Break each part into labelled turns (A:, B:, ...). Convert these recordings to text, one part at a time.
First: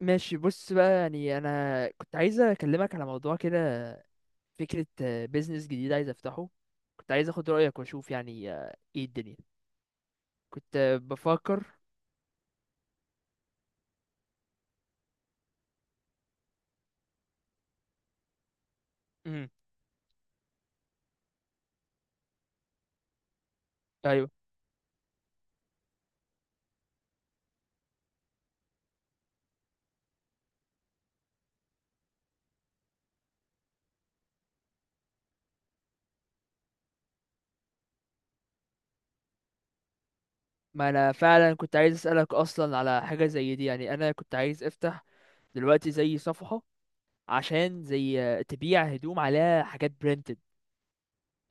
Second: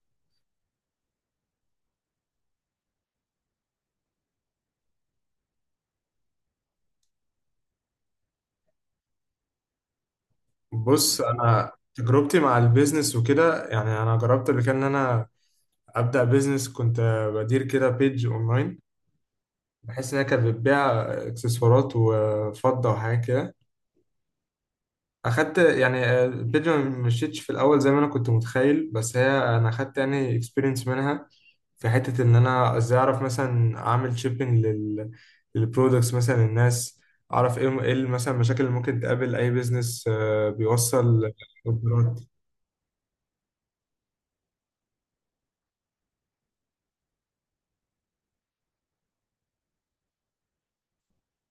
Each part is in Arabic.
A: ماشي، بص بقى، يعني انا كنت عايز اكلمك على موضوع كده. فكرة بيزنس جديد عايز افتحه. كنت عايز اخد رأيك واشوف، يعني ايه الدنيا. كنت
B: بص،
A: بفكر.
B: انا تجربتي مع البيزنس وكده يعني انا جربت قبل كده ان انا ابدا بيزنس. كنت بدير كده بيج اونلاين،
A: امم
B: بحيث انها كانت بتبيع اكسسوارات وفضه وحاجات كده.
A: ايوه.
B: اخدت يعني البيج، ما مشيتش في الاول زي ما انا كنت متخيل، بس هي انا اخدت يعني اكسبيرينس منها في حته ان انا ازاي اعرف مثلا اعمل شيبنج للبرودكتس مثلا للناس، اعرف ايه مثلا المشاكل اللي ممكن تقابل اي بيزنس
A: ما انا
B: بيوصل
A: فعلا كنت عايز
B: اوردرات.
A: اسألك اصلا على حاجة زي دي، يعني انا كنت عايز افتح دلوقتي زي صفحة، عشان زي تبيع هدوم عليها حاجات برينتد،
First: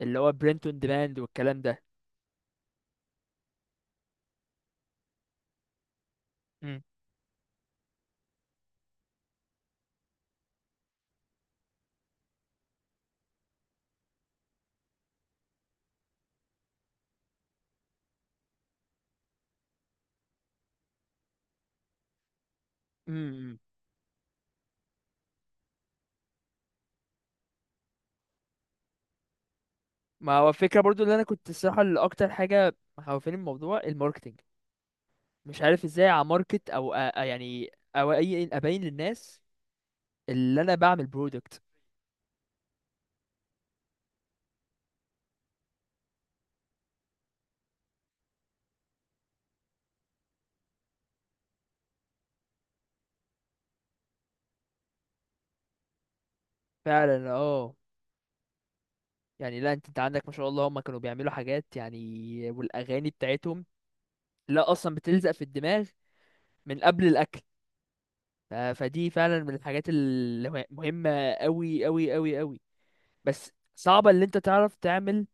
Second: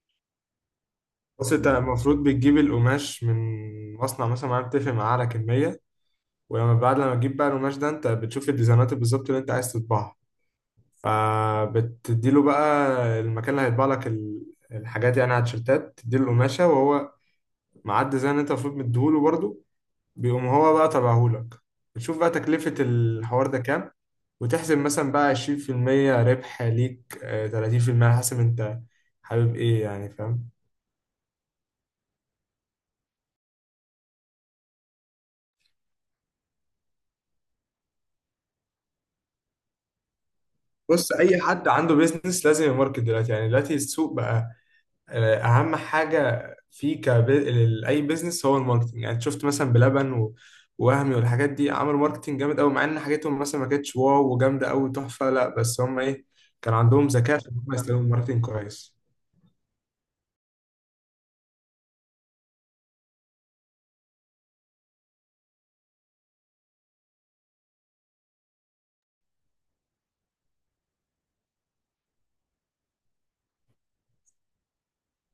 A: اللي هو برينت اون ديماند
B: بص،
A: والكلام
B: انت
A: ده.
B: المفروض بتجيب القماش من مصنع مثلا معين، بتتفق معاه على كمية. ولما
A: مم.
B: بعد لما تجيب بقى القماش ده، انت بتشوف الديزاينات بالظبط اللي انت عايز تطبعها. فبتديله بقى المكان اللي هيطبع لك الحاجات، يعني على التيشيرتات تديله القماشة، وهو مع الديزاين اللي انت المفروض مديهوله برضه بيقوم هو بقى طبعهولك. بتشوف بقى تكلفة الحوار ده
A: امم
B: كام، وتحسب مثلا بقى 20% ربح ليك، 30% على حسب انت حابب ايه، يعني
A: ما
B: فاهم؟
A: هو الفكرة برضو اللي انا كنت، الصراحة، اللي اكتر حاجة مخوفاني من الموضوع الماركتنج. مش عارف ازاي اماركت او يعني او اي ابين للناس اللي انا بعمل
B: بص، اي
A: برودكت.
B: حد عنده بيزنس لازم يماركت دلوقتي. يعني دلوقتي السوق بقى، اهم حاجه في اي بيزنس هو الماركتنج. يعني شفت مثلا بلبن ووهمي والحاجات دي، عملوا ماركتنج جامد قوي، مع ان حاجتهم مثلا ما كانتش واو وجامده قوي تحفه، لا، بس هم ايه، كان عندهم
A: فعلا
B: ذكاء في ان هم
A: اه.
B: يستخدموا الماركتنج كويس.
A: يعني لا، انت عندك ما شاء الله، هم كانوا بيعملوا حاجات يعني، والاغاني بتاعتهم لا اصلا بتلزق في الدماغ من قبل الاكل. فدي فعلا من الحاجات المهمة قوي قوي قوي قوي. بس صعبة اللي انت تعرف تعمل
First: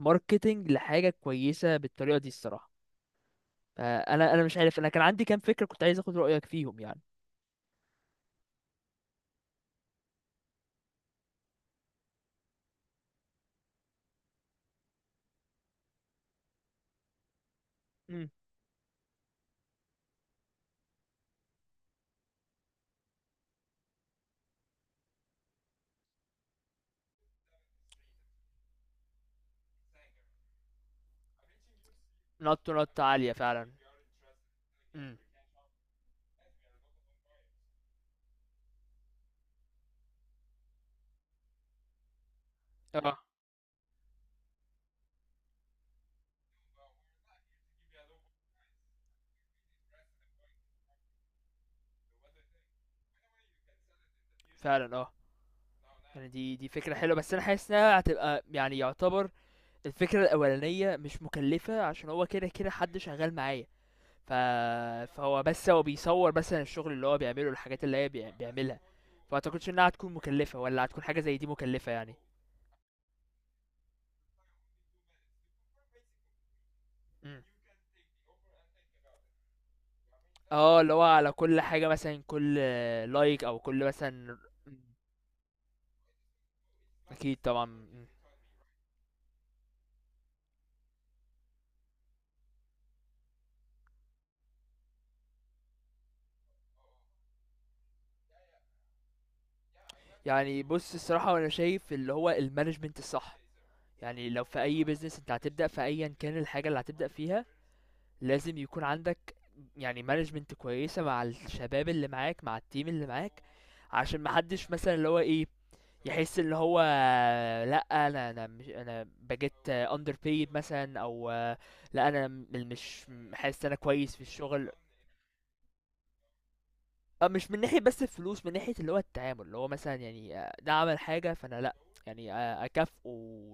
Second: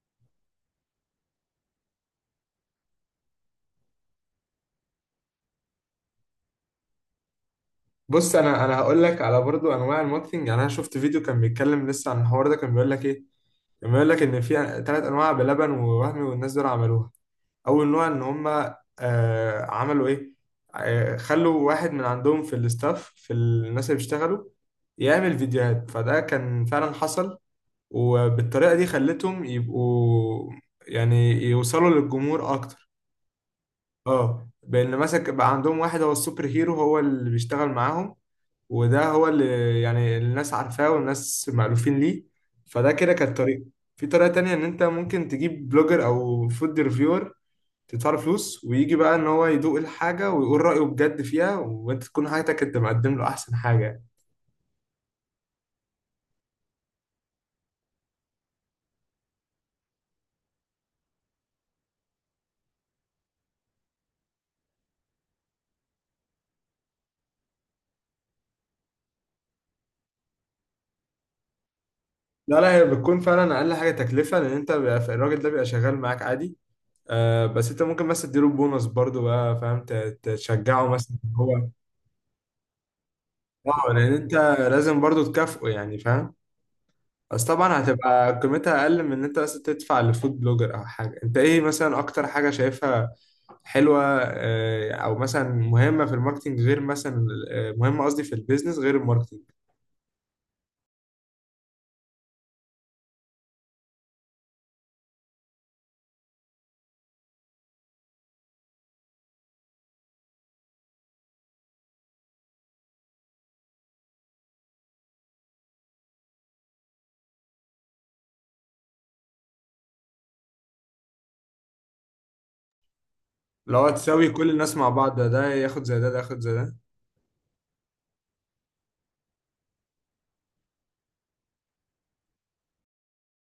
A: ماركتينج لحاجة كويسة بالطريقة دي الصراحة. فانا مش عارف، انا كان عندي كام فكرة كنت عايز اخد رأيك فيهم يعني.
B: بص، انا هقول لك على برضو انواع الماركتنج. يعني انا شفت فيديو كان بيتكلم لسه عن الحوار ده، كان بيقول لك ايه، كان بيقول لك ان في ثلاث انواع. بلبن ووهمي والناس دول عملوها. اول نوع ان
A: امم
B: هم، عملوا ايه، خلوا واحد من عندهم في الاستاف، في الناس اللي بيشتغلوا، يعمل فيديوهات. فده كان فعلا حصل، وبالطريقة دي خلتهم يبقوا يعني يوصلوا للجمهور
A: نط
B: اكتر.
A: نط عالية فعلا.
B: اه، بان
A: مم.
B: مثلا بقى عندهم واحد هو السوبر هيرو، هو اللي بيشتغل معاهم، وده هو اللي يعني الناس عارفاه والناس مألوفين ليه. فده كده
A: آه،
B: كانت طريقة. في طريقة تانية، إن أنت ممكن تجيب بلوجر أو فود ريفيور، تدفع له فلوس، ويجي بقى ان هو يدوق الحاجه ويقول رايه بجد فيها، وانت تكون حاجتك انت مقدم له احسن حاجه.
A: فعلًا يعني دي فكرة حلوة، بس أنا حاسس إنها هتبقى يعني، يعتبر الفكرة الأولانية مش مكلفة، عشان هو كده كده حد شغال معايا، ف فهو بس هو بيصور مثلًا الشغل اللي هو بيعمله، الحاجات اللي هي بيعملها، فما أعتقدش إنها هتكون مكلفة، والّا هتكون حاجة زي دي مكلفة يعني؟
B: لا لا، هي بتكون فعلا اقل حاجه تكلفه، لان انت بيبقى الراجل ده بيبقى شغال معاك عادي.
A: إمم،
B: آه، بس انت ممكن مثلا تديله بونص برضه بقى، فاهم؟ تشجعه
A: اللي هو
B: مثلا
A: على
B: إن
A: كل
B: هو،
A: حاجة مثلًا، كل لايك أو كل
B: اه، لان انت
A: مثلًا. إمم،
B: لازم برضه تكافئه، يعني فاهم؟
A: أكيد
B: بس
A: طبعًا.
B: طبعا هتبقى قيمتها اقل من ان انت بس تدفع لفود بلوجر او حاجه. انت ايه مثلا اكتر حاجه شايفها حلوه، او مثلا مهمه في الماركتنج، غير مثلا، مهمه قصدي في البيزنس غير الماركتنج؟
A: يعني بُص، الصراحة هو أنا شايف اللي هو الmanagement الصح. يعني لو في أي بيزنس أنت هتبدأ، في أيا كان الحاجة اللي هتبدأ فيها، لازم يكون عندك يعني مانجمنت كويسة مع الشباب اللي معاك، مع التيم اللي معاك، عشان محدش مثلا اللي هو ايه يحس اللي هو لا، انا مش انا بجيت اندر بيد مثلا او لا، انا مش حاسس انا
B: لو
A: كويس في
B: هتساوي كل
A: الشغل.
B: الناس مع بعض، ده ده ياخد زي ده، ده ياخد زي ده.
A: مش من ناحية بس الفلوس، من ناحية اللي هو التعامل، اللي هو مثلا يعني ده عمل حاجة فأنا لأ، يعني أكافئه،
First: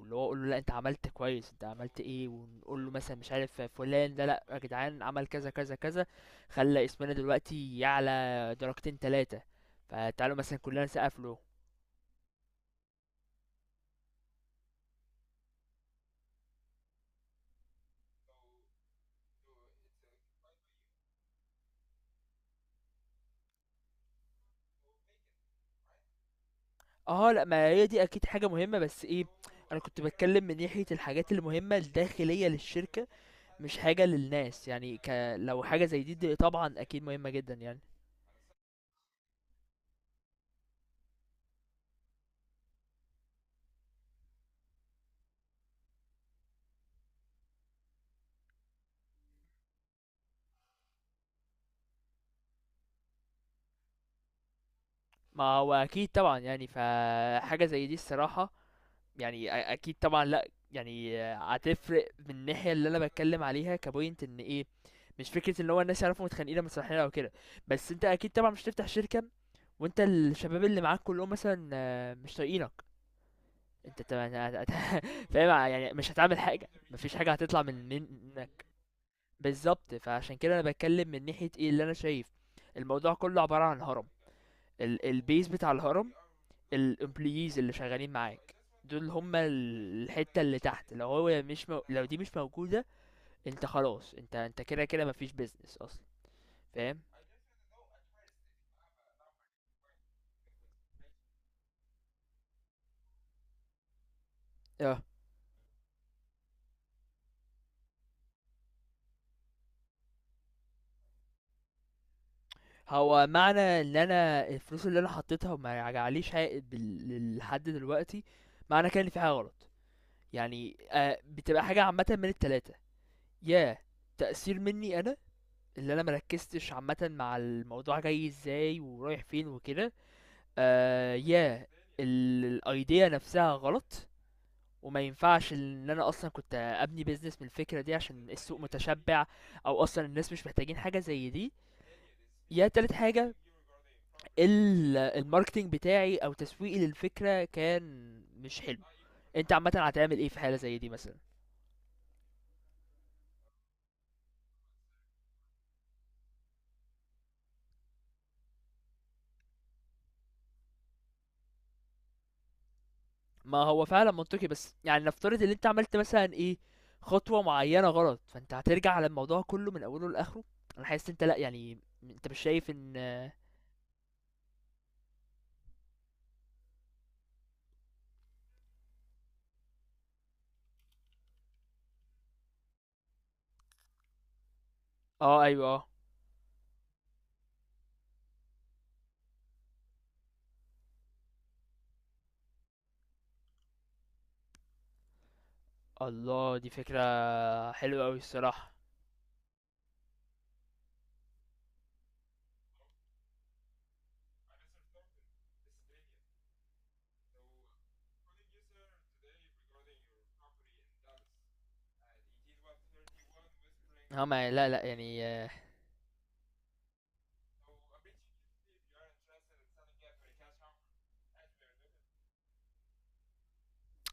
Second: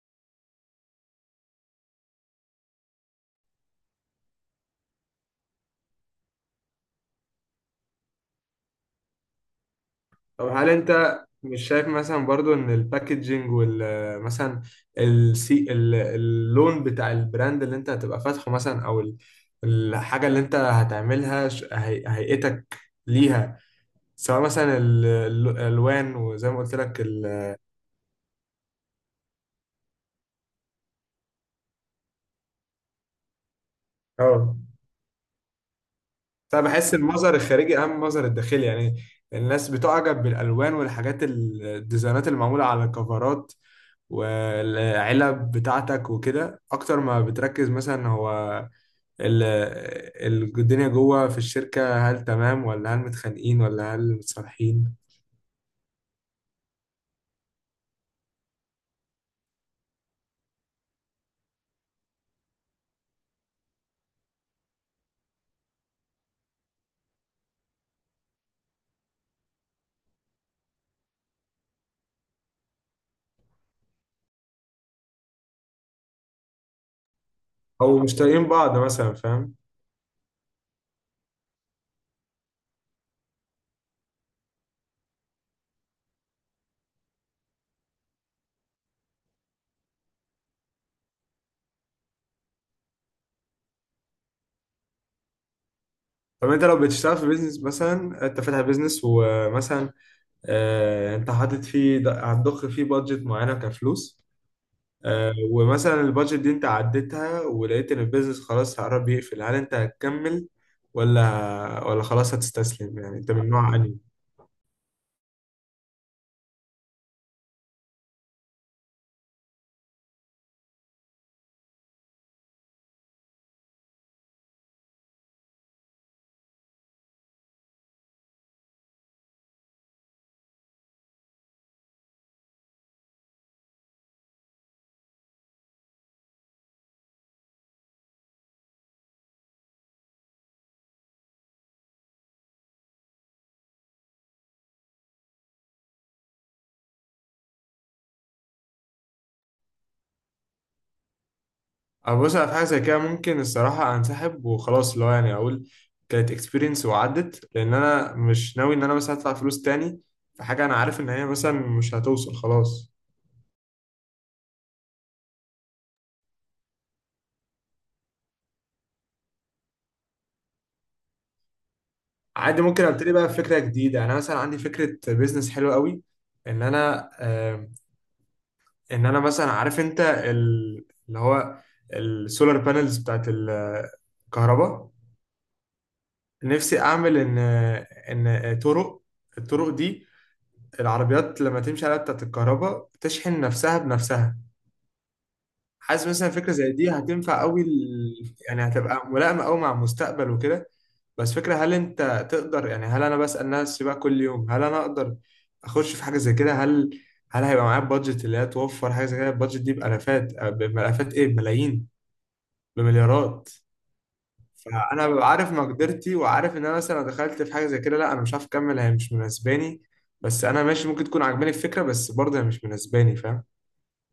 A: اللي هو أقول له لأ أنت عملت كويس، أنت عملت إيه، ونقول له مثلا مش عارف فلان ده، لأ يا جدعان عمل كذا كذا كذا، خلى اسمنا دلوقتي يعلى درجتين تلاتة، فتعالوا
B: طب
A: مثلا
B: هل
A: كلنا نسقف
B: انت
A: له.
B: مش شايف مثلا برضو ان الباكجينج وال، مثلا السي، اللون بتاع البراند اللي انت هتبقى فاتحه مثلا، او الحاجه اللي انت هتعملها، هيئتك ليها، سواء مثلا الالوان وزي ما قلت لك
A: اه لأ، ما هي دي أكيد حاجة مهمة، بس إيه، أنا كنت بتكلم من ناحية الحاجات المهمة الداخلية للشركة، مش حاجة
B: اه،
A: للناس يعني لو حاجة زي دي، دي
B: بس انا
A: طبعا
B: بحس
A: أكيد مهمة
B: المظهر
A: جدا
B: الخارجي
A: يعني.
B: اهم من المظهر الداخلي. يعني الناس بتعجب بالالوان والحاجات، الديزاينات اللي معموله على الكفرات والعلب بتاعتك وكده، اكتر ما بتركز مثلا هو الدنيا جوه في الشركه. هل تمام، ولا هل متخانقين، ولا هل متصالحين،
A: ما هو اكيد طبعا، يعني فحاجه زي دي الصراحه، يعني اكيد طبعا لا، يعني هتفرق من الناحيه اللي انا بتكلم عليها كبوينت ان ايه. مش فكره ان هو الناس يعرفوا متخانقين لما صالحين او كده، بس انت اكيد طبعا مش تفتح شركه وانت الشباب اللي معاك كلهم مثلا مش طايقينك، انت طبعا فاهم يعني، مش هتعمل حاجه، مفيش حاجه هتطلع
B: او مش طايقين
A: منك.
B: بعض مثلا، فاهم؟
A: بالظبط، فعشان كده انا بتكلم من ناحيه ايه اللي انا شايف. الموضوع كله عباره عن هرم، البيز بتاع الهرم الامبلويز اللي شغالين معاك، دول هما الحتة اللي تحت، لو دي مش موجودة، انت خلاص، انت كده كده مفيش بيزنس اصلا.
B: طب انت لو
A: فاهم
B: بتشتغل في بيزنس مثلا، انت فاتح بيزنس، ومثلا انت حاطط فيه، هتضخ فيه بادجت معينه كفلوس.
A: اه.
B: ومثلا البادجت دي انت عديتها، ولقيت ان البيزنس خلاص قرب يقفل، هل انت هتكمل ولا خلاص هتستسلم؟ يعني
A: هو
B: انت من
A: معنى
B: نوع انهي؟
A: ان انا الفلوس اللي انا حطيتها وما رجعليش عائد لحد دلوقتي، معنى كده ان في حاجة غلط. يعني آه بتبقى حاجة عامة من التلاتة، يا تأثير مني انا اللي انا مركزتش عامة مع الموضوع، جاي ازاي ورايح فين وكده، يا الايديا نفسها غلط وما ينفعش ان انا اصلا كنت ابني بيزنس من الفكره دي، عشان السوق متشبع او اصلا الناس مش محتاجين حاجه زي دي، يا تالت حاجه الماركتينج بتاعي او تسويقي للفكره كان مش حلو. انت عامه هتعمل ايه في حاله زي دي مثلا؟
B: أنا بص، أنا في حاجه زي كده ممكن الصراحه انسحب وخلاص، اللي هو يعني اقول كانت اكسبيرينس وعدت. لان انا مش ناوي ان انا مثلا ادفع فلوس تاني في حاجه انا عارف ان هي مثلا مش هتوصل خلاص.
A: ما هو فعلا منطقي، بس يعني نفترض ان انت عملت مثلا ايه، خطوه معينه غلط، فانت هترجع على الموضوع كله من اوله لاخره. انا حاسس انت لا، يعني انت مش
B: عادي،
A: شايف
B: ممكن
A: ان
B: ابتدي بقى بفكره جديده. يعني انا مثلا عندي فكره بيزنس حلوه قوي، ان انا ان انا مثلا عارف انت اللي هو السولار بانلز بتاعت الكهرباء.
A: اه ايوه اه.
B: نفسي اعمل ان الطرق دي، العربيات لما تمشي عليها بتاعت الكهرباء بتشحن نفسها بنفسها. حاسس مثلا فكره
A: الله، دي
B: زي دي
A: فكرة
B: هتنفع قوي،
A: حلوة أوي
B: يعني
A: الصراحة.
B: هتبقى ملائمه قوي مع المستقبل وكده. بس فكره، هل انت تقدر يعني؟ هل انا بسال نفسي بقى كل يوم هل انا اقدر اخش في حاجه زي كده. هل هيبقى معايا بادجت اللي هي توفر حاجه زي كده؟ البادجت دي بالافات بالافات، ايه، بملايين، بمليارات.
A: اه ما لا لأ،
B: فانا
A: يعني
B: ببقى عارف مقدرتي، وعارف ان انا مثلا لو دخلت في حاجه زي كده، لا، انا مش عارف اكمل، هي مش مناسباني. بس انا ماشي، ممكن تكون عاجباني الفكره، بس برضه هي مش مناسباني، فاهم؟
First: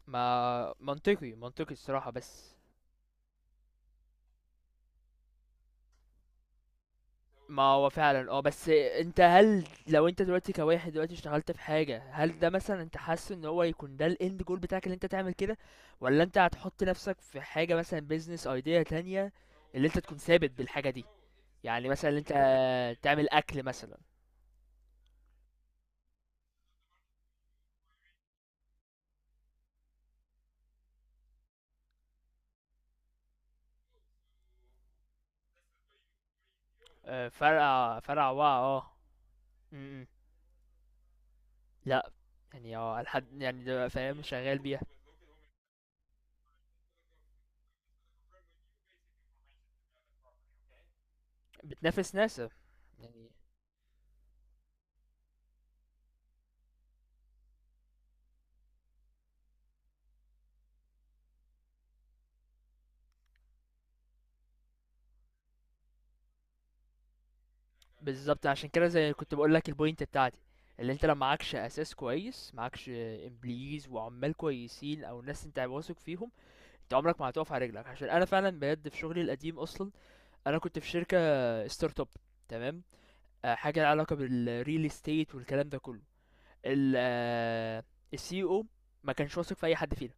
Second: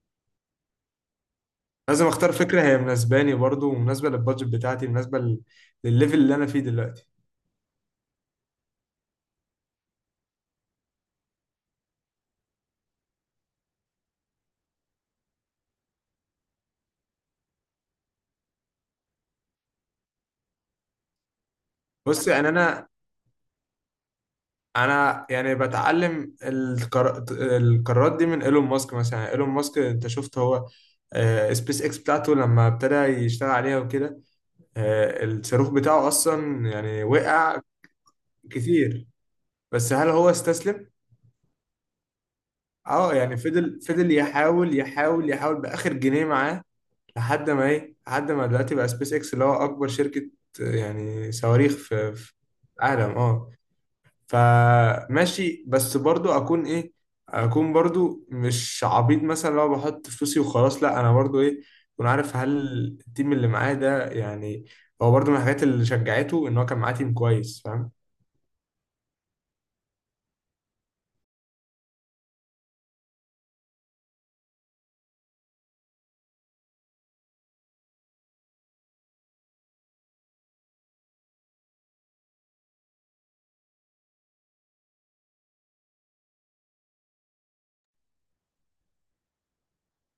A: ما منطقي منطقي
B: لازم
A: الصراحة.
B: اختار
A: بس
B: فكره هي مناسباني برضو، ومناسبه للبادجت بتاعتي، مناسبه للليفل اللي انا فيه دلوقتي.
A: ما هو فعلا اه، بس انت هل لو انت دلوقتي كواحد دلوقتي اشتغلت في حاجة، هل ده مثلا انت حاسس ان هو يكون ده الاند جول بتاعك اللي انت تعمل كده، ولا انت هتحط نفسك في حاجة مثلا بيزنس ايديا تانية اللي انت تكون ثابت بالحاجة دي؟ يعني مثلا اللي
B: بص،
A: انت
B: يعني انا
A: تعمل اكل مثلا.
B: انا يعني بتعلم القرارات دي من ايلون ماسك. مثلا ايلون ماسك انت شفت هو، سبيس اكس بتاعته لما ابتدى يشتغل عليها وكده، الصاروخ بتاعه اصلا يعني وقع
A: فرع وا اه
B: كتير. بس
A: م- م.
B: هل هو استسلم؟
A: لا، يعني اه،
B: اه، يعني
A: الحد يعني
B: فضل
A: ده
B: فضل
A: فاهم شغال
B: يحاول
A: بيها.
B: يحاول يحاول باخر جنيه معاه، لحد ما دلوقتي بقى سبيس اكس اللي هو اكبر شركة يعني صواريخ في
A: بتنافس
B: في
A: ناسا
B: العالم.
A: يعني.
B: اه. فماشي، بس برضو اكون برضو مش عبيط مثلا لو بحط فلوسي وخلاص، لا، انا برضو اكون عارف هل التيم اللي معايا ده يعني، هو برضو من الحاجات اللي شجعته ان هو كان معاه تيم كويس، فاهم؟
A: بالظبط، عشان كده زي كنت بقول لك البوينت بتاعتي، اللي انت لو معكش اساس كويس، معكش امبليز وعمال كويسين او ناس انت واثق فيهم، انت عمرك ما هتقف على رجلك. عشان انا فعلا بجد في شغلي القديم اصلا، انا كنت في شركه ستارت اب، تمام، حاجه لها علاقه بالريل استيت والكلام ده كله. السي او ما كانش واثق في اي حد فينا،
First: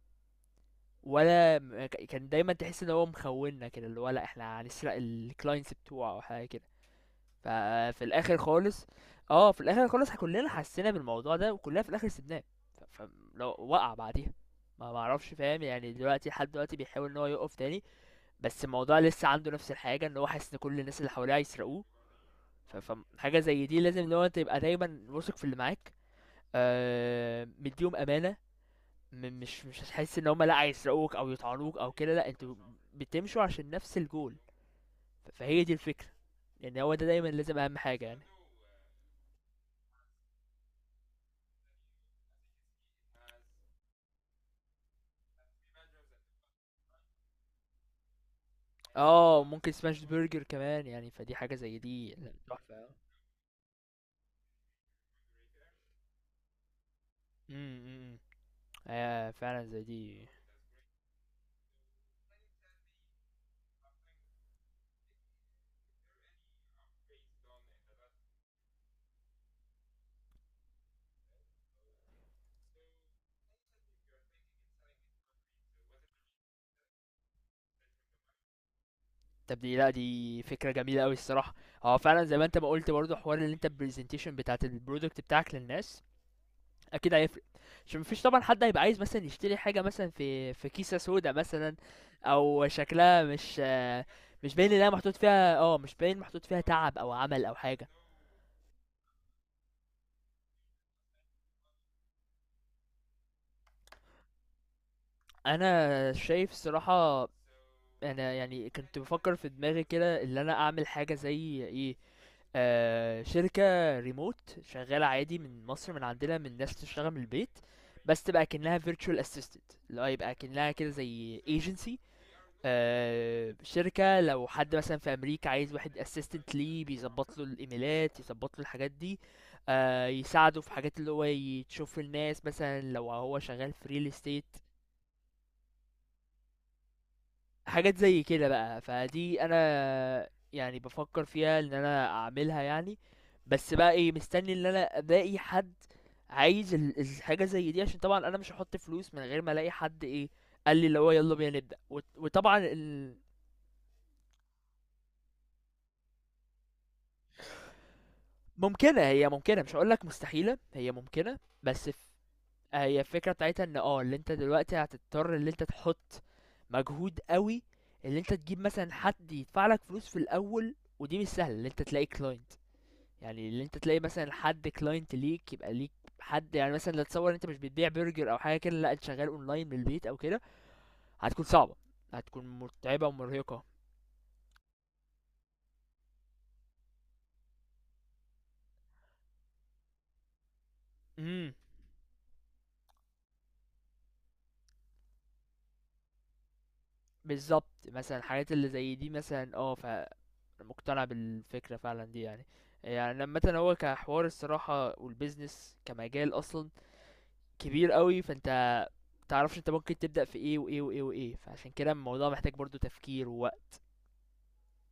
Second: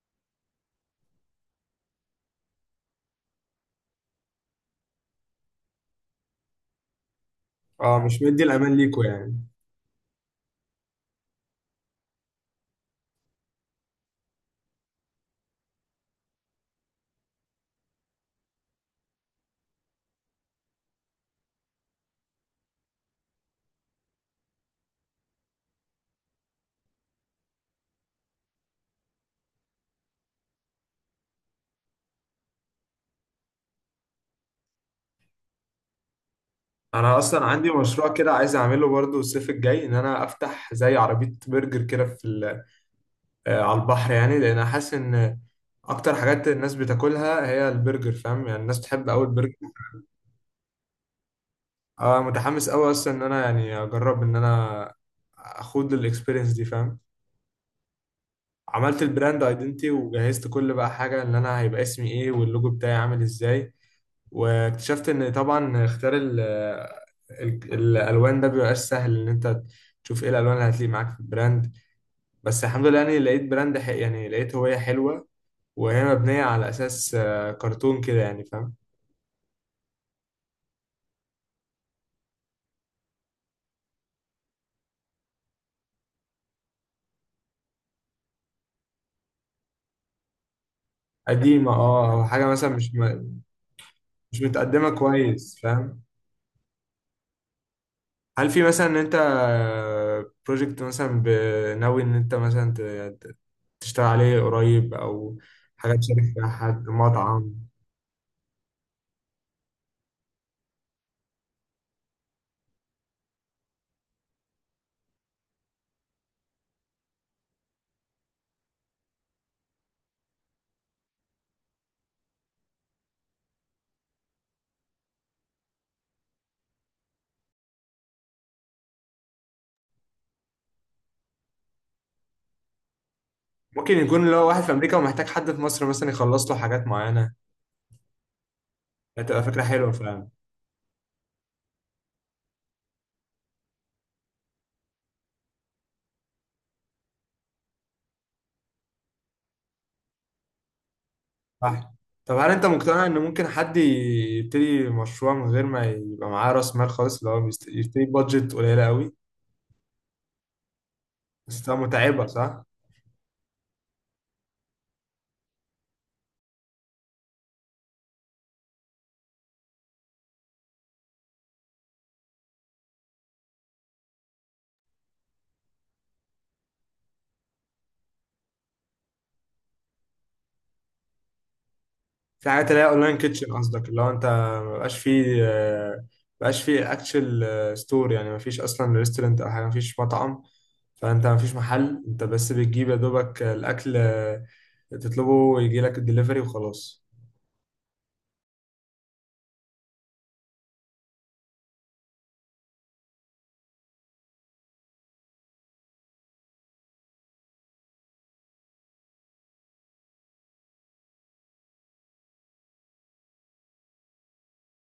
A: ولا كان دايما تحس ان هو مخوننا كده، اللي هو لا احنا هنسرق الكلاينتس بتوعه او حاجه كده.
B: اه،
A: ففي
B: مش
A: الاخر
B: مدي الامان
A: خالص
B: ليكوا، يعني.
A: اه، في الاخر خالص كلنا حسينا بالموضوع ده وكلنا في الاخر سيبناه. فلو وقع بعديها ما معرفش، فاهم يعني، دلوقتي لحد دلوقتي بيحاول ان هو يقف تاني، بس الموضوع لسه عنده نفس الحاجه ان هو حاسس ان كل الناس اللي حواليه هيسرقوه. ف- فحاجه زي دي لازم لو انت تبقى دايما واثق في اللي معاك، مديهم امانه، مش مش هتحس ان هم لا هيسرقوك او يطعنوك او كده، لا انتوا بتمشوا عشان نفس الجول. فهي دي الفكره. يعني هو ده
B: انا
A: دايما
B: اصلا
A: لازم
B: عندي
A: اهم حاجه
B: مشروع
A: يعني.
B: كده عايز اعمله برضو الصيف الجاي، ان انا افتح زي عربية برجر كده في، على البحر. يعني لان أنا حاسس ان اكتر حاجات الناس بتاكلها هي البرجر، فاهم؟ يعني الناس بتحب قوي
A: اه،
B: البرجر.
A: ممكن سماش برجر كمان يعني، فدي حاجة زي دي
B: اه،
A: لا،
B: متحمس
A: تحفة.
B: قوي اصلا ان انا يعني اجرب ان انا اخوض الاكسبيرينس دي، فاهم؟
A: امم
B: عملت البراند
A: فعلا زي
B: ايدنتي،
A: دي.
B: وجهزت كل بقى حاجه. ان انا هيبقى اسمي ايه، واللوجو بتاعي عامل ازاي. واكتشفت ان طبعا اختيار الالوان ده بيبقاش سهل، ان انت تشوف ايه الالوان اللي هتليق معاك في البراند. بس الحمد لله، يعني لقيت براند يعني لقيت هويه حلوه، وهي مبنية على أساس، كرتون كده، يعني فاهم؟
A: طب دي لا، دي فكرة جميلة أوي الصراحة. هو فعلا زي ما انت ما قلت برضه حوار اللي انت البرزنتيشن بتاعت البرودكت بتاعك للناس، اكيد هيفرق. عشان مفيش طبعا حد هيبقى عايز مثلا يشتري حاجة مثلا في كيسة سودا
B: قديمة
A: مثلا،
B: اه، أو حاجة
A: او
B: مثلا مش
A: شكلها
B: م-
A: مش
B: مش
A: مش باين
B: متقدمة
A: انها محطوط فيها
B: كويس،
A: اه، مش
B: فاهم؟
A: باين محطوط فيها تعب او عمل او حاجة.
B: هل في مثلا إن أنت بروجكت مثلا ناوي إن أنت مثلا ت- تشتغل عليه قريب، أو حاجة
A: انا
B: تشارك فيها
A: شايف
B: حد
A: الصراحة،
B: مطعم؟
A: انا يعني كنت بفكر في دماغي كده ان انا اعمل حاجه زي ايه، شركه ريموت شغاله عادي من مصر، من عندنا، من ناس تشتغل من البيت، بس تبقى كأنها virtual assistant، اللي هو يبقى كأنها كده زي agency. شركة لو حد مثلا في أمريكا عايز واحد assistant ليه بيظبط له الإيميلات، يظبط له الحاجات دي، يساعده في حاجات اللي هو يشوف الناس مثلا لو هو شغال
B: ممكن
A: في real
B: يكون اللي هو
A: estate،
B: واحد في أمريكا ومحتاج حد في مصر مثلا يخلص له حاجات معينة.
A: حاجات زي كده بقى، فدي
B: هتبقى فكرة حلوة
A: انا
B: فعلا.
A: يعني بفكر فيها ان انا اعملها يعني. بس بقى ايه، مستني ان انا الاقي حد عايز الحاجه زي دي، عشان طبعا انا مش هحط فلوس من غير ما الاقي حد ايه قال لي اللي هو يلا بينا نبدا،
B: صح. طب هل
A: وطبعا
B: أنت مقتنع
A: ال...
B: إن ممكن حد يبتدي مشروع من غير ما يبقى معاه رأس مال خالص، اللي هو يبتدي بادجت قليلة
A: ممكنه،
B: أوي؟
A: هي ممكنه، مش هقول لك مستحيله، هي ممكنه
B: بس طبعاً
A: بس
B: متعبة، صح؟
A: هي الفكره بتاعتها ان اه اللي انت دلوقتي هتضطر ان انت تحط مجهود قوي، اللي انت تجيب مثلا حد يدفع لك فلوس في الاول ودي مش سهله، اللي انت تلاقي كلاينت، يعني اللي انت تلاقي مثلا حد كلاينت ليك يبقى ليك حد، يعني مثلا لا تصور انت مش بتبيع برجر او حاجه كده، لا انت شغال اونلاين من البيت او كده، هتكون صعبه،
B: في
A: هتكون
B: حاجات اللي هي
A: متعبه
B: اونلاين كيتشن،
A: ومرهقه.
B: قصدك اللي هو انت مبقاش فيه آه، مبقاش فيه اكشن ستور، يعني مفيش اصلا ريستورنت او حاجة، مفيش مطعم، فانت مفيش
A: امم
B: محل، انت بس بتجيب يا دوبك الاكل، تطلبه ويجي لك الدليفري وخلاص.
A: بالظبط، مثلا الحاجات اللي زي دي مثلا اه، فمقتنع بالفكره فعلا دي يعني. يعني لما مثلا هو كحوار الصراحه، والبيزنس كمجال اصلا كبير قوي، فانت متعرفش انت ممكن تبدا في ايه وايه وايه وايه، فعشان كده الموضوع محتاج برضو تفكير ووقت.